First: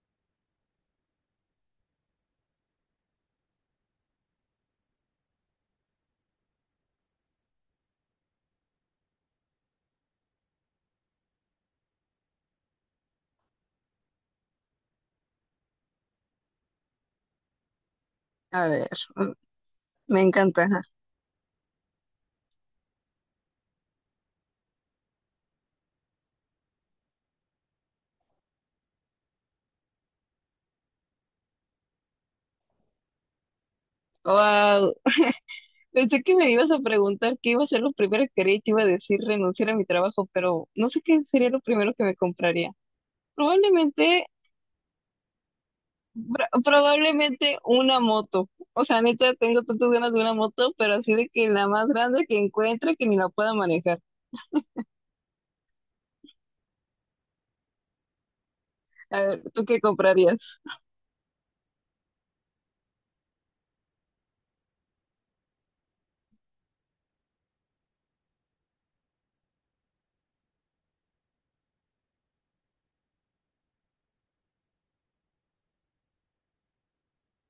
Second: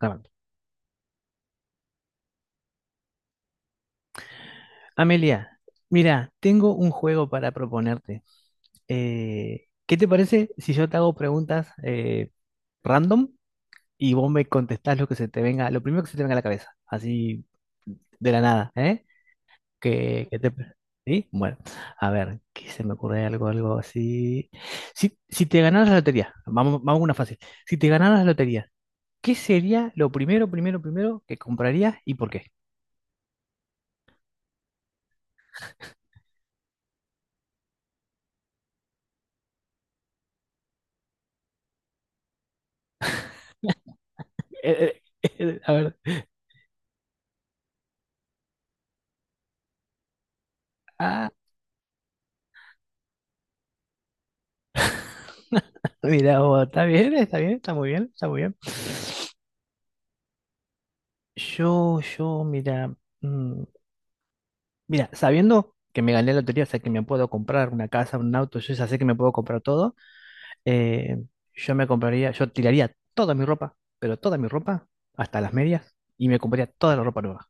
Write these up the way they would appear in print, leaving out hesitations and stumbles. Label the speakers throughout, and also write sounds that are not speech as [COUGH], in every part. Speaker 1: Grabando. Amelia, mira, tengo un juego para proponerte. ¿Qué te parece si yo te hago preguntas random y vos me contestás lo que se te venga, lo primero que se te venga a la cabeza, así de la
Speaker 2: A
Speaker 1: nada,
Speaker 2: ver,
Speaker 1: ¿eh?
Speaker 2: mm, me
Speaker 1: Que te...
Speaker 2: encanta. Ajá.
Speaker 1: ¿Sí? Bueno, a ver, ¿qué se me ocurre algo así. Si te ganaras la lotería, vamos, vamos a una fácil. Si te ganaras la lotería, ¿qué sería lo primero, primero, primero que comprarías y por qué?
Speaker 2: Wow, pensé que me ibas a preguntar qué iba a ser lo primero que haría y te iba a decir renunciar a mi trabajo, pero no sé qué sería lo primero que me compraría. Probablemente,
Speaker 1: [LAUGHS] A ver.
Speaker 2: probablemente una moto. O sea, neta, tengo tantas ganas de una moto, pero así de
Speaker 1: Ah,
Speaker 2: que la más grande que encuentre que ni la pueda manejar.
Speaker 1: mira, oh, está bien, está bien, está muy bien, está muy bien.
Speaker 2: A ver, ¿tú qué comprarías?
Speaker 1: Yo, mira, mm, mira, sabiendo que me gané la lotería, o sea, que me puedo comprar una casa, un auto, yo ya sé que me puedo comprar todo, eh, yo me compraría, yo tiraría toda mi ropa, pero toda mi ropa, hasta las medias, y me compraría toda la ropa nueva.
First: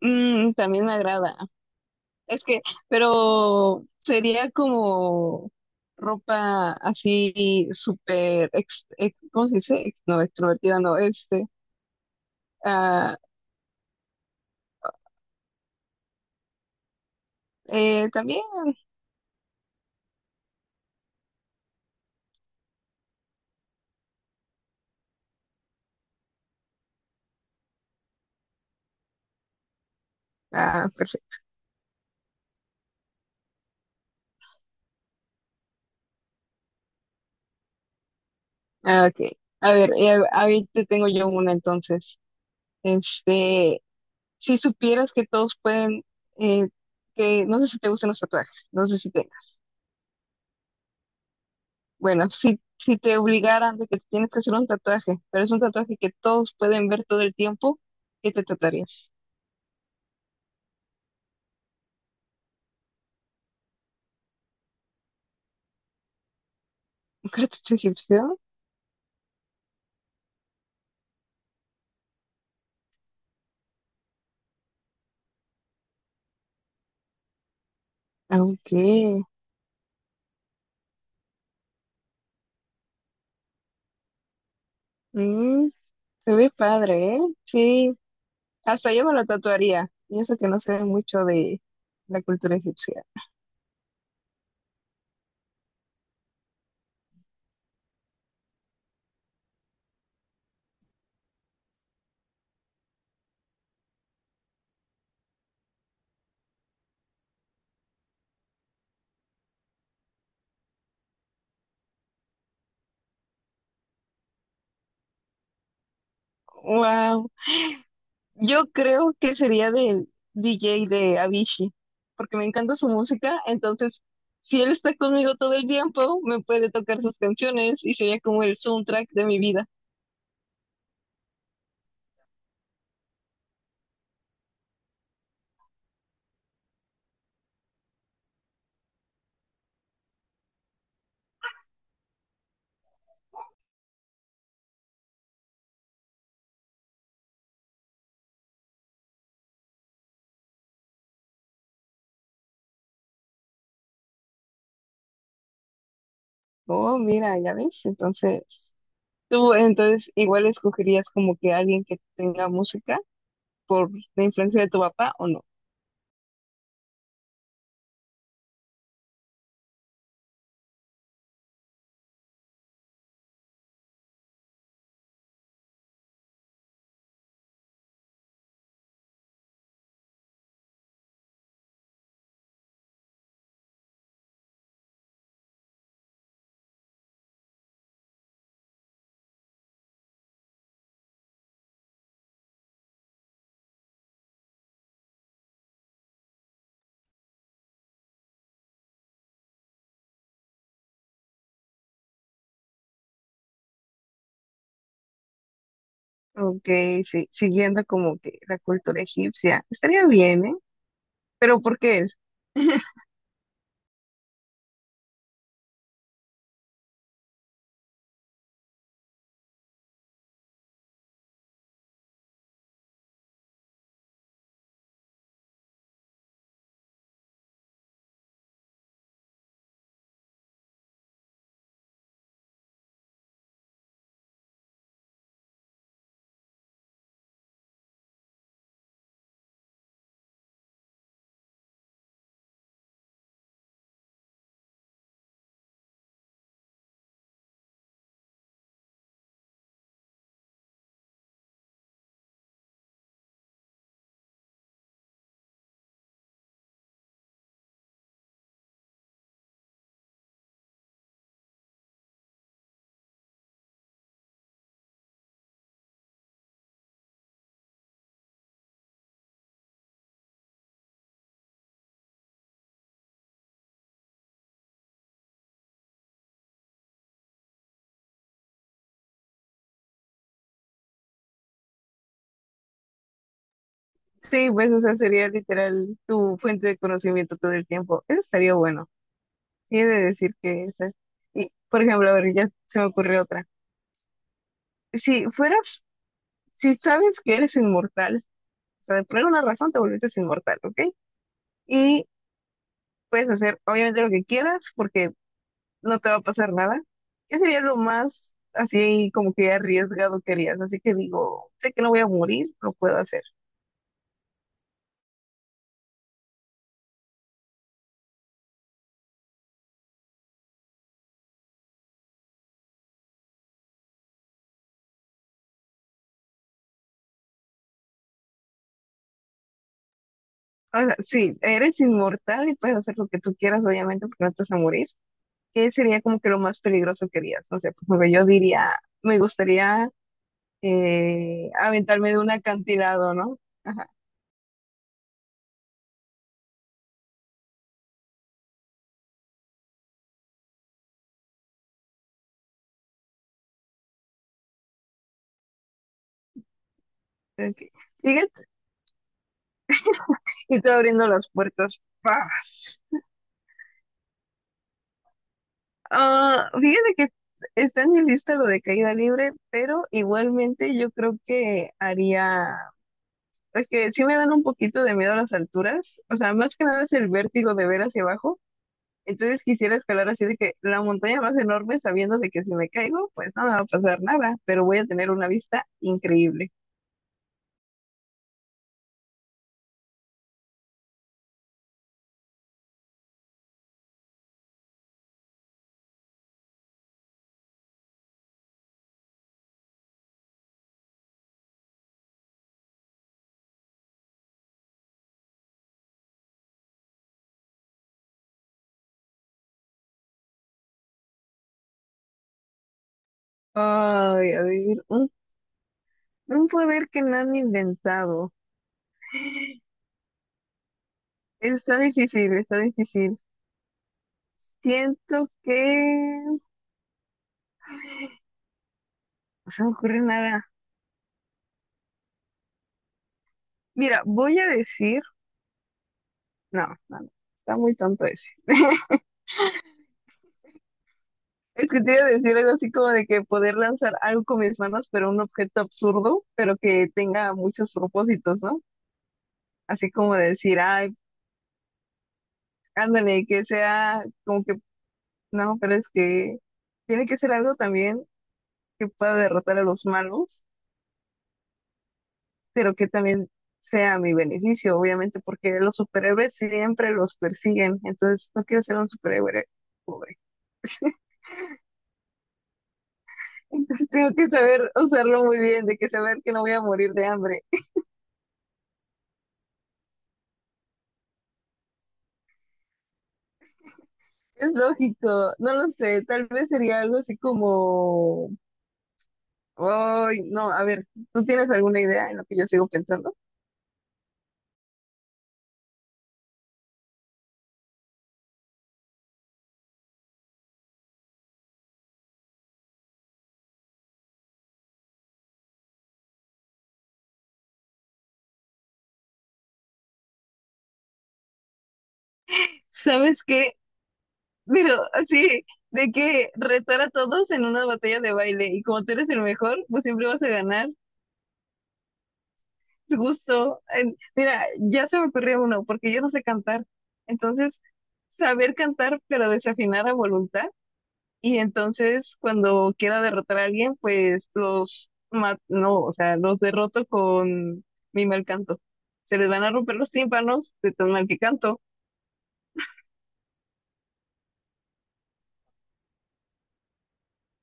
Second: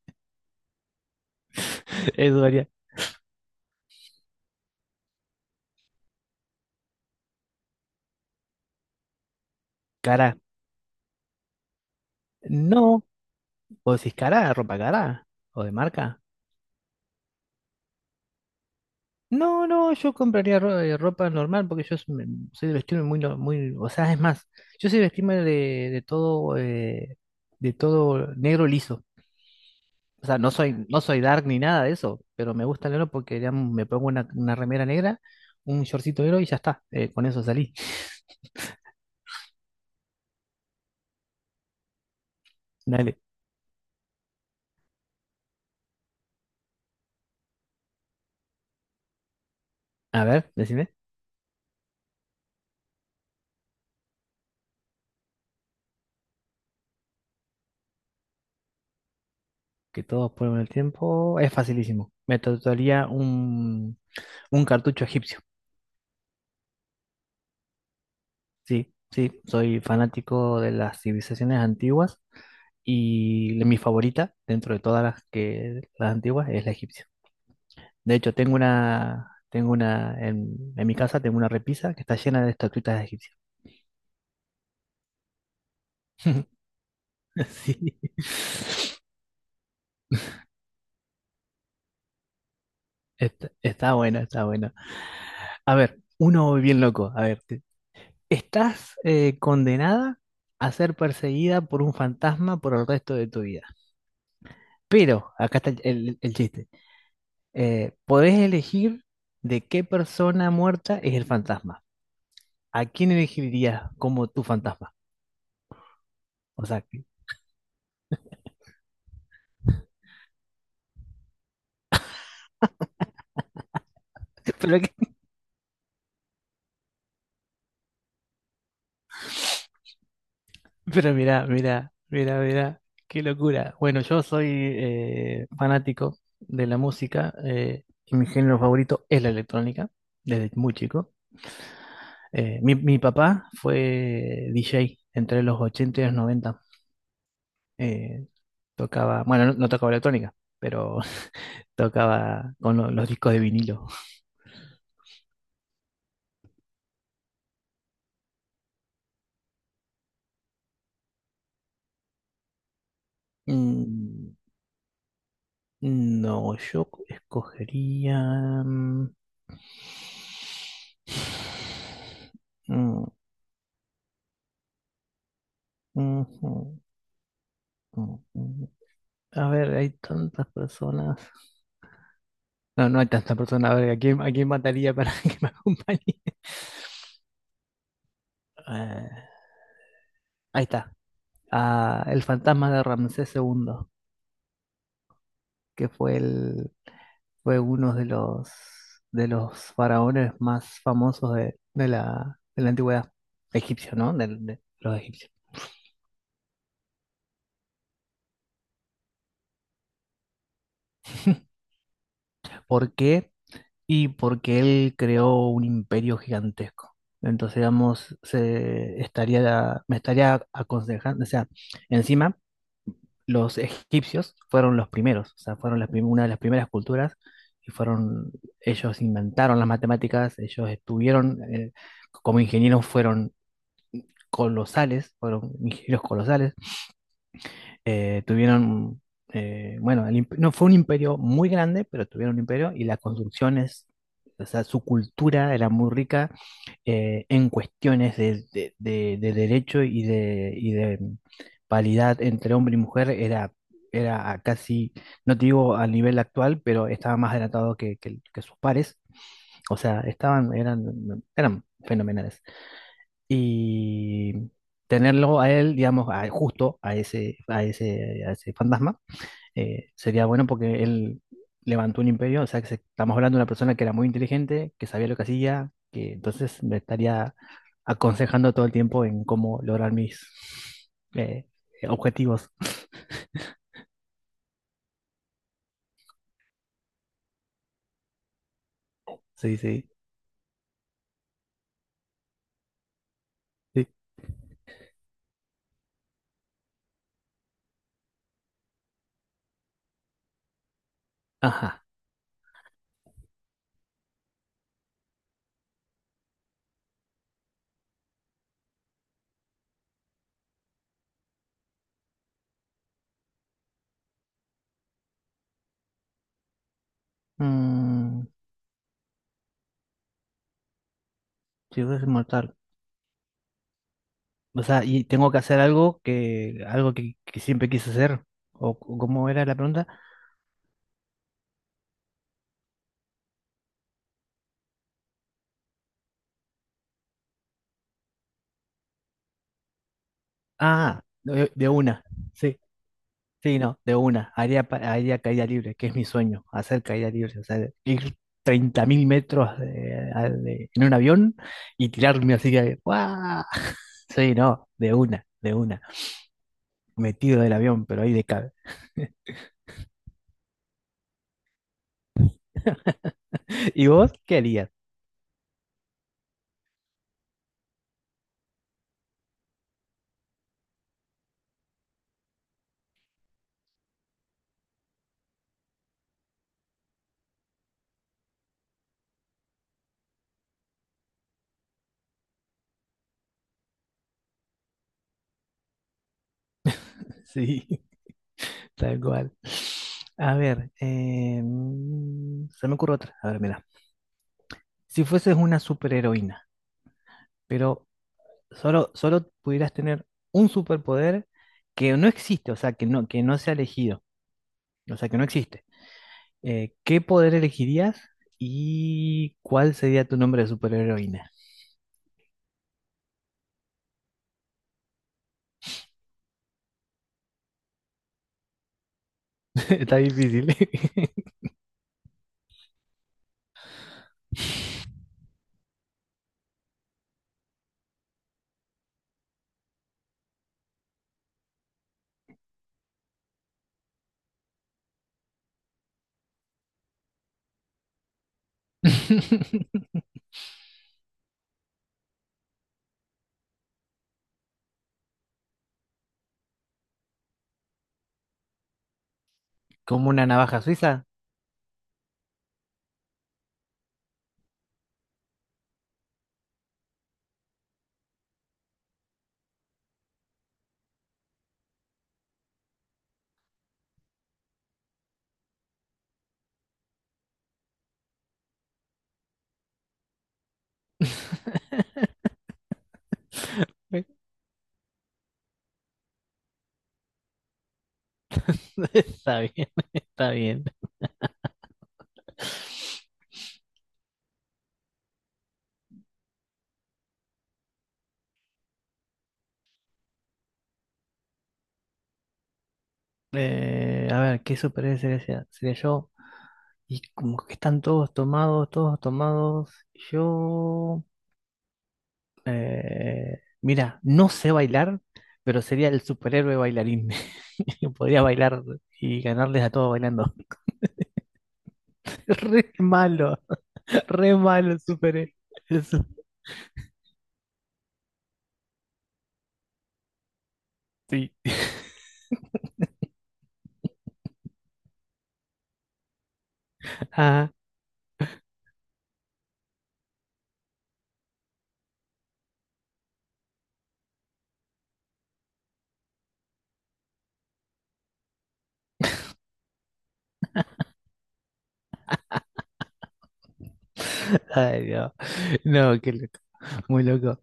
Speaker 2: Mm, también me agrada.
Speaker 1: [LAUGHS] Eso
Speaker 2: Es que,
Speaker 1: haría.
Speaker 2: pero sería como ropa así súper, ¿cómo se dice? No,
Speaker 1: Cara,
Speaker 2: extrovertida, no, este.
Speaker 1: no,
Speaker 2: Ah,
Speaker 1: o decís cara, ropa cara, o de marca.
Speaker 2: también.
Speaker 1: No, no, yo compraría ropa normal porque soy de vestirme muy, no- muy, o sea, es más, yo soy de vestirme de todo negro liso. O sea, no soy,
Speaker 2: Ah,
Speaker 1: no soy
Speaker 2: perfecto.
Speaker 1: dark ni nada de eso, pero me gusta el negro porque digamos, me pongo una remera negra, un shortcito negro y ya está. Con eso salí. [LAUGHS]
Speaker 2: Ah, ok. A ver, ahí te tengo yo una entonces.
Speaker 1: Dale.
Speaker 2: Este, si supieras que todos pueden, eh, que no sé si te gustan los tatuajes, no sé si tengas.
Speaker 1: A ver, decime,
Speaker 2: Bueno, si te obligaran de que tienes que hacer un tatuaje, pero es un tatuaje que todos pueden ver todo el tiempo, ¿qué te tatuarías?
Speaker 1: que todos ponen el tiempo. Es facilísimo. Me tatuaría un cartucho egipcio.
Speaker 2: ¿Cartucho egipcio?
Speaker 1: Sí, sí, soy fanático de las civilizaciones antiguas y mi favorita dentro de todas las que las antiguas es la egipcia. De hecho,
Speaker 2: Aunque,
Speaker 1: tengo una en mi casa tengo una repisa que está llena de estatuitas egipcias.
Speaker 2: mm, se ve
Speaker 1: [LAUGHS]
Speaker 2: padre, ¿eh?
Speaker 1: Sí,
Speaker 2: Sí, hasta yo me lo tatuaría. Y eso que no sé mucho de la cultura egipcia.
Speaker 1: está, está bueno, está bueno. A ver, uno bien loco. A ver, estás condenada a ser perseguida por un fantasma por el resto de tu vida. Pero, acá está el chiste. Podés elegir de qué persona muerta es el fantasma. ¿A quién elegirías como tu fantasma? O sea, que...
Speaker 2: Wow. Yo creo que sería del DJ de Avicii, porque me encanta su música. Entonces,
Speaker 1: [LAUGHS]
Speaker 2: si él
Speaker 1: pero, que...
Speaker 2: está conmigo todo el tiempo, me puede tocar sus canciones y sería como el soundtrack de mi vida.
Speaker 1: pero mira, mira, mira, mira, qué locura. Bueno, yo soy fanático de la música y mi género favorito es la electrónica, desde muy chico. Mi papá fue DJ entre los 80 y los 90. Eh, Tocaba, bueno, no tocaba electrónica, pero [LAUGHS] tocaba con los discos de vinilo.
Speaker 2: Oh, mira, ya ves. Entonces, tú entonces igual escogerías como que alguien que tenga música, por la
Speaker 1: Mm,
Speaker 2: influencia de tu papá o no.
Speaker 1: no, escogería... mm, [SIGHS] mm, ujú, mm, mm. A ver, hay tantas personas. No, no hay tantas personas. A ver, a quién mataría para [LAUGHS] que me acompañe? Eh, ahí está. Ah, el fantasma de Ramsés segundo, que fue el, fue uno de los faraones más famosos de la antigüedad egipcia, ¿no? De, los egipcios.
Speaker 2: Ok, sí, siguiendo como que la cultura egipcia. Estaría bien, ¿eh?
Speaker 1: [LAUGHS]
Speaker 2: Pero ¿por qué es?
Speaker 1: ¿Por
Speaker 2: [LAUGHS]
Speaker 1: qué? Y porque él creó un imperio gigantesco. Entonces, digamos, me estaría aconsejando, o sea, encima los egipcios fueron los primeros, o sea, fueron una de las primeras culturas y fueron, ellos inventaron las matemáticas, ellos estuvieron, como ingenieros fueron colosales, fueron ingenieros colosales tuvieron, bueno, no fue un imperio muy grande, pero tuvieron un imperio y las construcciones, o sea, su cultura era muy rica en cuestiones de, de derecho y de paridad entre hombre y mujer, era, era a casi, no te digo al nivel actual, pero estaba más adelantado que, que sus pares. O sea, estaban, eran, eran fenomenales y tenerlo a él, digamos, justo a ese, a ese, a ese fantasma, sería bueno porque él levantó un imperio, o sea, estamos hablando de una persona que era muy inteligente, que sabía lo que hacía, que entonces me estaría aconsejando todo el tiempo en cómo lograr mis eh, objetivos.
Speaker 2: Sí, pues, o sea, sería literal tu fuente de conocimiento todo el tiempo. Eso estaría bueno.
Speaker 1: Sí,
Speaker 2: Sí, he
Speaker 1: sí,
Speaker 2: de decir que esa es. Y, por ejemplo, a ver, ya se me ocurrió otra.
Speaker 1: sí.
Speaker 2: Si fueras, si sabes que eres inmortal, o sea, por alguna razón te volviste inmortal, ¿ok?
Speaker 1: Ajá.
Speaker 2: Y puedes hacer, obviamente, lo que quieras, porque no te va a pasar nada. ¿Qué sería lo más así como que arriesgado que harías? Así que digo, sé que no voy a morir, lo puedo hacer.
Speaker 1: Mm, si fuese inmortal. O sea, y tengo que hacer algo que, que siempre quise hacer. O cómo era la pregunta?
Speaker 2: O sea, sí, eres inmortal y puedes hacer lo que tú quieras, obviamente, porque no te vas a morir. ¿Qué sería como que lo más peligroso que harías? No sé, porque yo diría, me gustaría
Speaker 1: Ah, de una.
Speaker 2: aventarme de un
Speaker 1: Sí,
Speaker 2: acantilado, ¿no?
Speaker 1: sí, no,
Speaker 2: Ajá.
Speaker 1: de una. Haría, haría caída libre, que es mi sueño, hacer caída libre. O sea, ir 30.000 metros en un avión y tirarme así que. ¡Guau! [LAUGHS] Sí, no, de una, de una. Metido del
Speaker 2: Ok.
Speaker 1: avión, pero ahí de
Speaker 2: Fíjate,
Speaker 1: cabe.
Speaker 2: y tú abriendo las puertas, ¡paz!
Speaker 1: [LAUGHS] ¿Y vos qué harías?
Speaker 2: Ah, fíjate que está en mi lista lo de caída libre, pero igualmente yo creo que haría, es que sí me dan un poquito de miedo a las alturas, o sea, más que nada es el vértigo de ver hacia abajo, entonces quisiera escalar así de que la montaña más enorme sabiendo de que si me caigo, pues no me va a pasar nada, pero voy a tener una vista increíble.
Speaker 1: Sí, [LAUGHS] tal cual. A ver, se me ocurre otra. A ver, mira. Si fueses una superheroína, pero solo pudieras tener un superpoder que no existe, o sea, que no se ha elegido, o sea, que no existe. ¿Qué poder elegirías y cuál sería tu nombre de superheroína?
Speaker 2: Ay, a ver, un poder que no han inventado.
Speaker 1: [LAUGHS] Está difícil.
Speaker 2: Está difícil, está difícil. Siento que… no se me ocurre nada. Mira, voy a decir. No, no, no. Está muy tonto ese.
Speaker 1: [LAUGHS]
Speaker 2: Es que te iba a decir algo así como de que poder lanzar algo con mis manos, pero un objeto absurdo, pero que tenga muchos propósitos, ¿no? Así
Speaker 1: ¿Como
Speaker 2: como
Speaker 1: una
Speaker 2: de decir,
Speaker 1: navaja
Speaker 2: ay,
Speaker 1: suiza?
Speaker 2: ándale, que sea como que. No, pero es que tiene que ser algo también que pueda derrotar a los malos, pero que también sea a mi beneficio, obviamente, porque los superhéroes siempre los persiguen. Entonces, no quiero ser un superhéroe pobre.
Speaker 1: [LAUGHS]
Speaker 2: Entonces tengo que saber usarlo muy bien, de que saber que no voy a morir de hambre.
Speaker 1: Está bien, [LAUGHS] está bien.
Speaker 2: Es lógico, no lo sé, tal vez sería algo así como… ay, no, a ver, ¿tú tienes alguna idea en lo que yo sigo pensando?
Speaker 1: A ver, ¿qué superhéroe sería yo? Y como que están todos tomados, todos tomados. Yo mira, no sé bailar, pero sería el superhéroe bailarín. [LAUGHS] Podría bailar y ganarles a todos bailando. [LAUGHS] Re
Speaker 2: ¿Sabes
Speaker 1: malo,
Speaker 2: qué?
Speaker 1: re malo el
Speaker 2: Pero
Speaker 1: superhéroe.
Speaker 2: así,
Speaker 1: [LAUGHS]
Speaker 2: de
Speaker 1: Eso
Speaker 2: que retar a todos en una batalla de baile y como tú eres el mejor, pues siempre vas a ganar.
Speaker 1: sí.
Speaker 2: Es justo. Mira, ya se me ocurrió uno, porque yo no sé cantar.
Speaker 1: Ah,
Speaker 2: Entonces, saber cantar pero desafinar a voluntad. Y entonces, cuando quiera derrotar a alguien, pues no, o sea, los derroto con mi mal canto. Se les van a romper los tímpanos de tan mal que canto.
Speaker 1: ay, no. No, qué loco. Muy loco.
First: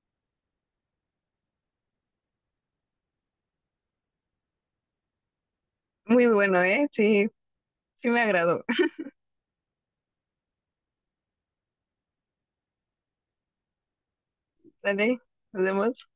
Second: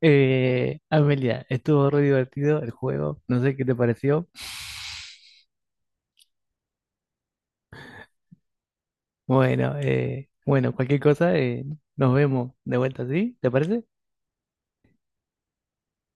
Speaker 1: Amelia, estuvo re divertido el juego. No sé qué te pareció.
Speaker 2: Muy bueno, ¿eh? Sí, sí me agradó. [LAUGHS]
Speaker 1: Bueno, bueno, cualquier cosa, nos vemos de vuelta, ¿sí? ¿Te parece?
Speaker 2: Dale, nos vemos.